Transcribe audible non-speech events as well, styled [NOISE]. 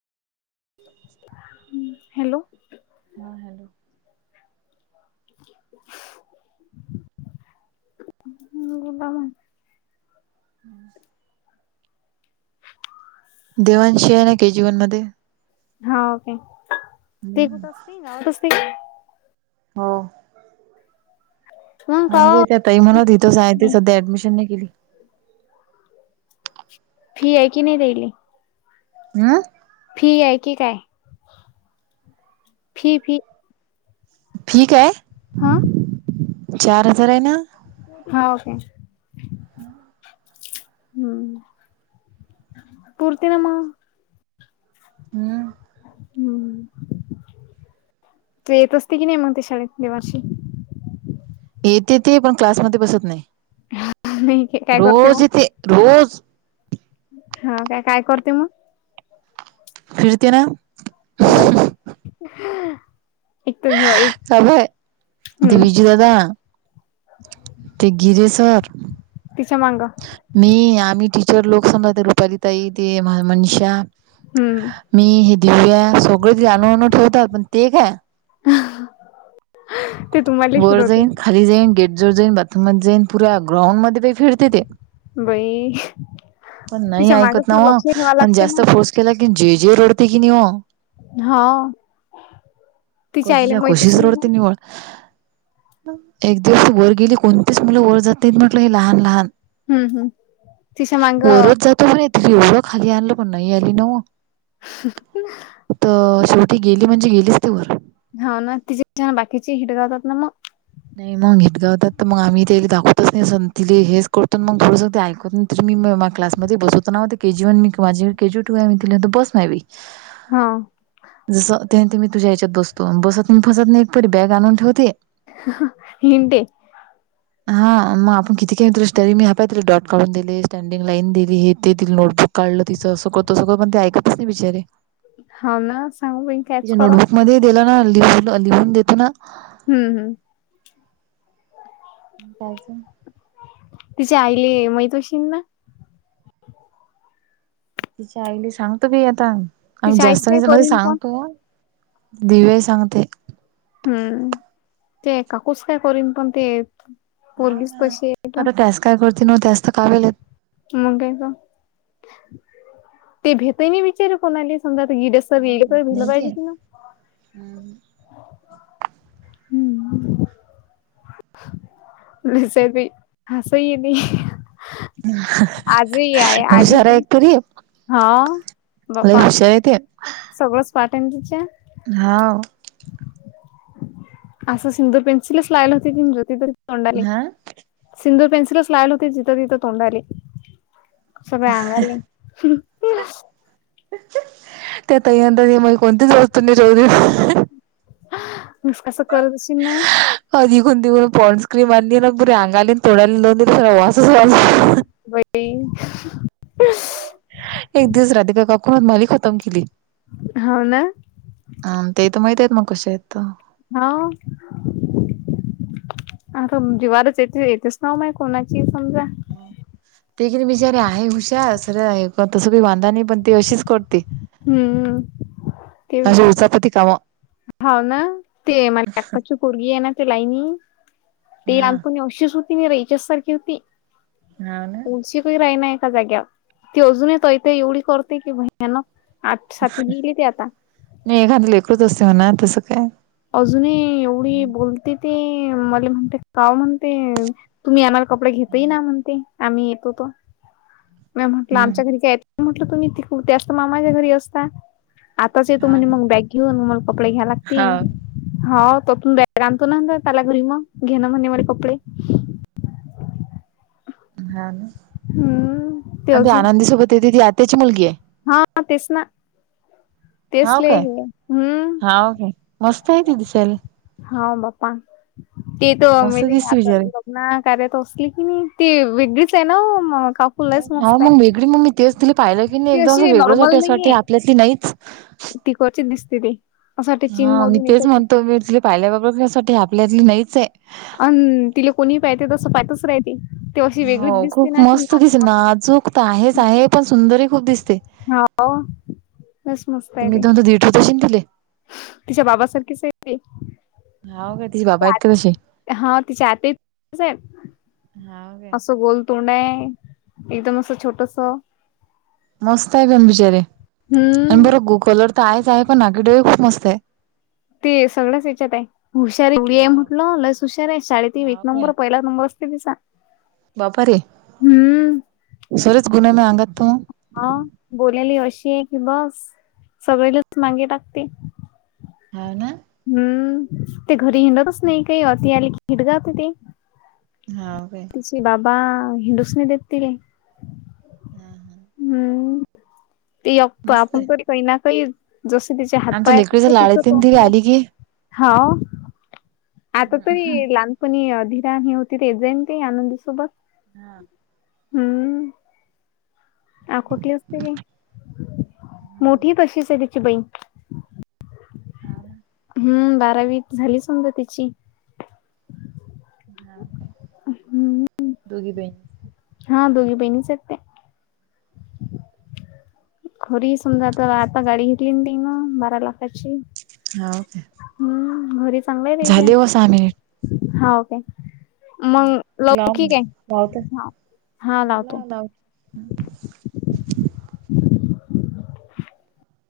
Hello. हा hello. ह बोला न. हम्म. देवांशी आहे ना के जीवनमध्ये हाव काय ते हम्म. कुठं असते, गावात असते काय. हो. मग म्हणजे का त्या ताई म्हणत इथेच आहे ती सध्या ऍडमिशन नाही केली. फि आहे की नाही रेडी. ह.. फी आहे की काय. Fee fee. फी काय. हा चार हजार हे ना. हाव कायं. ह. हम्म. पूरते न मगं. हम्. हम्म. तू येत असते कि नाही मग ते शाळेत देवाषी. येते ते पण क्लासमध्ये बसत नाही नाही काय करते रोज येते रोज. हं.. काय करते मग. फिरते ना. बाई एक [UNINTELLIGIBLE] चालू आहे हम्म विजू दादा ते गिरे सर. तिच्या मांग. मी आम्ही टीचर लोकं समजा ते रुपाली ताई तेे मनीषा. हम्म. मी हे दिव्या सगळेच अनू अनू ठेवतात. पण ते काय [UNINTELLIGIBLE] ती तुमा वर जाईन खाली जाईन गेट जवळ जाईन बाथरूम मध्ये जाईन पुऱ्या ग्राउंड मध्ये ती बाई फिरते ती. बई. पण नाही ऐकत ना ओ आणि ना जास्त फोर्स केला की जे जे रडते की नाही ओ. हा तिच्या कशी आईला आहे माहित कशीच असेल ना रडते निवळ. एक दिवस वर गेली. कोणतीच मुलं वर जात नाही म्हटलं हे लहान लहान. हम्म हम्. तिच्या मांग वरच जातो एवढं खाली आणलं पण नाही आली ना ओ. तर शेवटी गेली म्हणजे गेलीच ती वर. हो ना तिची छान बाकीची हिट गावतात ना मग. नाही मग हीतगावतात तर मग आम्ही तेले दाखवतच नाही. असं तिले हेच कळत न मग थोडंसं ते ऐकत. तर मी क्लासमध्ये बसवतो. नाव ते के जी वन मी माझे केजी टू आहे मी तिला बस नाहीवी. हा.. जसं ते मी तुझ्या हेच्यात बसतो. बसत नाही फसत नाही एक परी बॅग आणून ठेवते. हिंट दे. हा मग आपण किती खेऊ त स्टरी मी हायला डॉट काढून दिले स्टँडिंग लाईन दिली हे तेतील नोटबुक. काढलं तिचं सगळं तरी पण ऐकत नाय बिचारी. ह ना सांगूप कायच करा. मध्ये दिला ना, लिहून लिहून देतो ना. हम्म हम्म. कायच. तिचे आयले माहित अशील ना. तिच्या आईली सांगतो बी आता, काव तिच्या आईच जास्तं काय जनाल करीन पण सांगतो. दिवे सांगते. हम्म. ते काकूस काय करीन पण ते येत. हा आता टॅस काय करते नव्ह त्यास्त कावेल. मग काय तर ते भेताय नाही बेचार कोणाले समजा आता ईडस. [UNINTELLIGIBLE] हम हम.. हम्म [UNINTELLIGIBLE] हसाय येते. आजही आई आली होती. कधी. हाव‌ बापा. [UNINTELLIGIBLE] सगळंच पार्ट टाईमच्या. हाव. असं सिंधूर पेन्सिलच लागल होती. कणी ती तर तोंडाले. हां. सिंदूर पेन्सलच लागल होते जिथं तिथं तोंडाले. सगळ्या अंगाले. त्यात अंदा मग कोणतीच वस्तू नाही राहिली. म असं करतशील ना. अ तघून तघून पॉन्स क्रीम आणली. ना पुरी अंगाली तोड्याला लावून दिले सगळा वासच वास. बाई. [INAUDIBLE] एक दिवस राधिका काकूंना मालिका खतम केली. हो ना. अ ते तर माहितयेत मग कशेत. हा. आता दिवारच येते येतेच नाव मग कोणाची आहे समजा. ते किती बिचारे आहे हुशार सरळ आहे. तसं काही बांधा नाही पण ती अशीच करते. हम्म ते असे उचापती काम. हाव ना ती माय्याकाची पोरगी हाय ना ती लायनी. ती हा लहानपणी अशीच होती हिच्यासारखीच होती. हाव ना. तळशीकही राहीना एका जाग्यावर. ती अजूनही तै तै एवढी करते की भैयानक. आठ सातवी ला गेली ती आता. नाही एखादं लेकरु चं असते म्हणा तसं काय. अजून ही एवढी बोलते ती. मला म्हणते काव म्हणते तुम्ही आम्हाला. कपडे घेत ही ना म्हणती आम्ही येतो तर. म्या म्हटलं हम्म आमच्या घरी काय येत मी म्हटलं तुम्ही तिकुड त्याच मामाच्या घरी असता. आताच येतो हा म्हणे मंग बॅग घेऊन मला कपडे घ्या हा लागतीन. हा तर तुम बॅग आणतो ना अंदर त्याला घरी मंग घेणं म्हणे मले कपडे. हा ना हम्म आन ते अजून आनंदी सोबत येते ती आत्याची मुलगी आहे? हा तेच ना. तेच हाव काय [UNINTELLIGIBLE] हम्म. हाव काय मस्त आहे ती दिसायला हाव बप्पा ती तो मस्त अमेझिंग दिसते आहे. बिचारी [UNINTELLIGIBLE] ना कार्य तो असली की नी ती वेगळीच आहे ना महा का हा मंग वेगळी मंग मी तेच तिली पाहिलं की नाय ती एकदम असं अशी वेगळंच वाटे असं वाटते आपल्यातली नाहीच तीकडची दिसते ती असं वाटते चीनमधून याच्यात [UNINTELLIGIBLE] पाहील्या [UNINTELLIGIBLE] साठी आपल्यातली नाहीच आहे. अन तिले कोणी पाहते तसं पाहतच राहते. ती अशी हो वेगळीच दिसते खूप ना अशी मस्त दिसे नाजूक तर आहेच आहे पण सुंदर ही खूप दिसते. हाव. लईच मस्त ते आहे मी ती. दोन [UNINTELLIGIBLE] ठेवते अशीन दिले. तिच्या बाबा सारखीच आहे ती. हाव काय तिचे बाबा आहेत का तशे? हा तिच्या आत्ये तेच आहे हाव काय. असं गोल तोंड आहे एकदम असं छोटस. मस्त आहे पण बिचारी आणि हम्म बरं गू कलर तर आहेच आहे पण नाकी डोळे खूप मस्त आहे. ते सगळंच हेच्यात आहे हुशारी केवडी आहे हाव म्हटलं लईच हुशार आहे शाळेत ही एक हाव नंबर पहिला नंबरस कीती सा बापारे सरच गुण आहे ना अंगात म. हा बोलायले अशी आहे की बस सगळेलच मांगे टाकते. हा ना. हम्म ते घरी हिंडतच नाय काय वाती आले की हिडगावते ते. हाव काय. तिचे बाबा हिंडूस नाय देेत तीले. ना हां. हम्म ते एकटो मस्त आपन आहे. तरी काही ना काही जसं तिचे हात आमच्या पाया [INAUDIBLE] लेकडीच्या तसं तिचं लाडीतीन ती तोंड आहे. आली की. हाव आता तरी हा लान क नी धीरा आणि हे होती ते येत जायन ते आनंदी सोबत. हा. हम्म. आकोटले असते ते. मोठी तशीच आहे तिची बहीण. हा ना. हम्म बारावी झाली समजा तिची. हाव काय हम्म. दुधी बेन हा दोघी बहिणीच आहे ते. खरी ही समजा आता आता गाडी घेतली तेनं बारा लाखाची. हाव काय. हम्म घरी चांगलय तेच्या सहा मिनिट हाव काय. मग लवकिक आहे हा लावतो. [INAUDIBLE]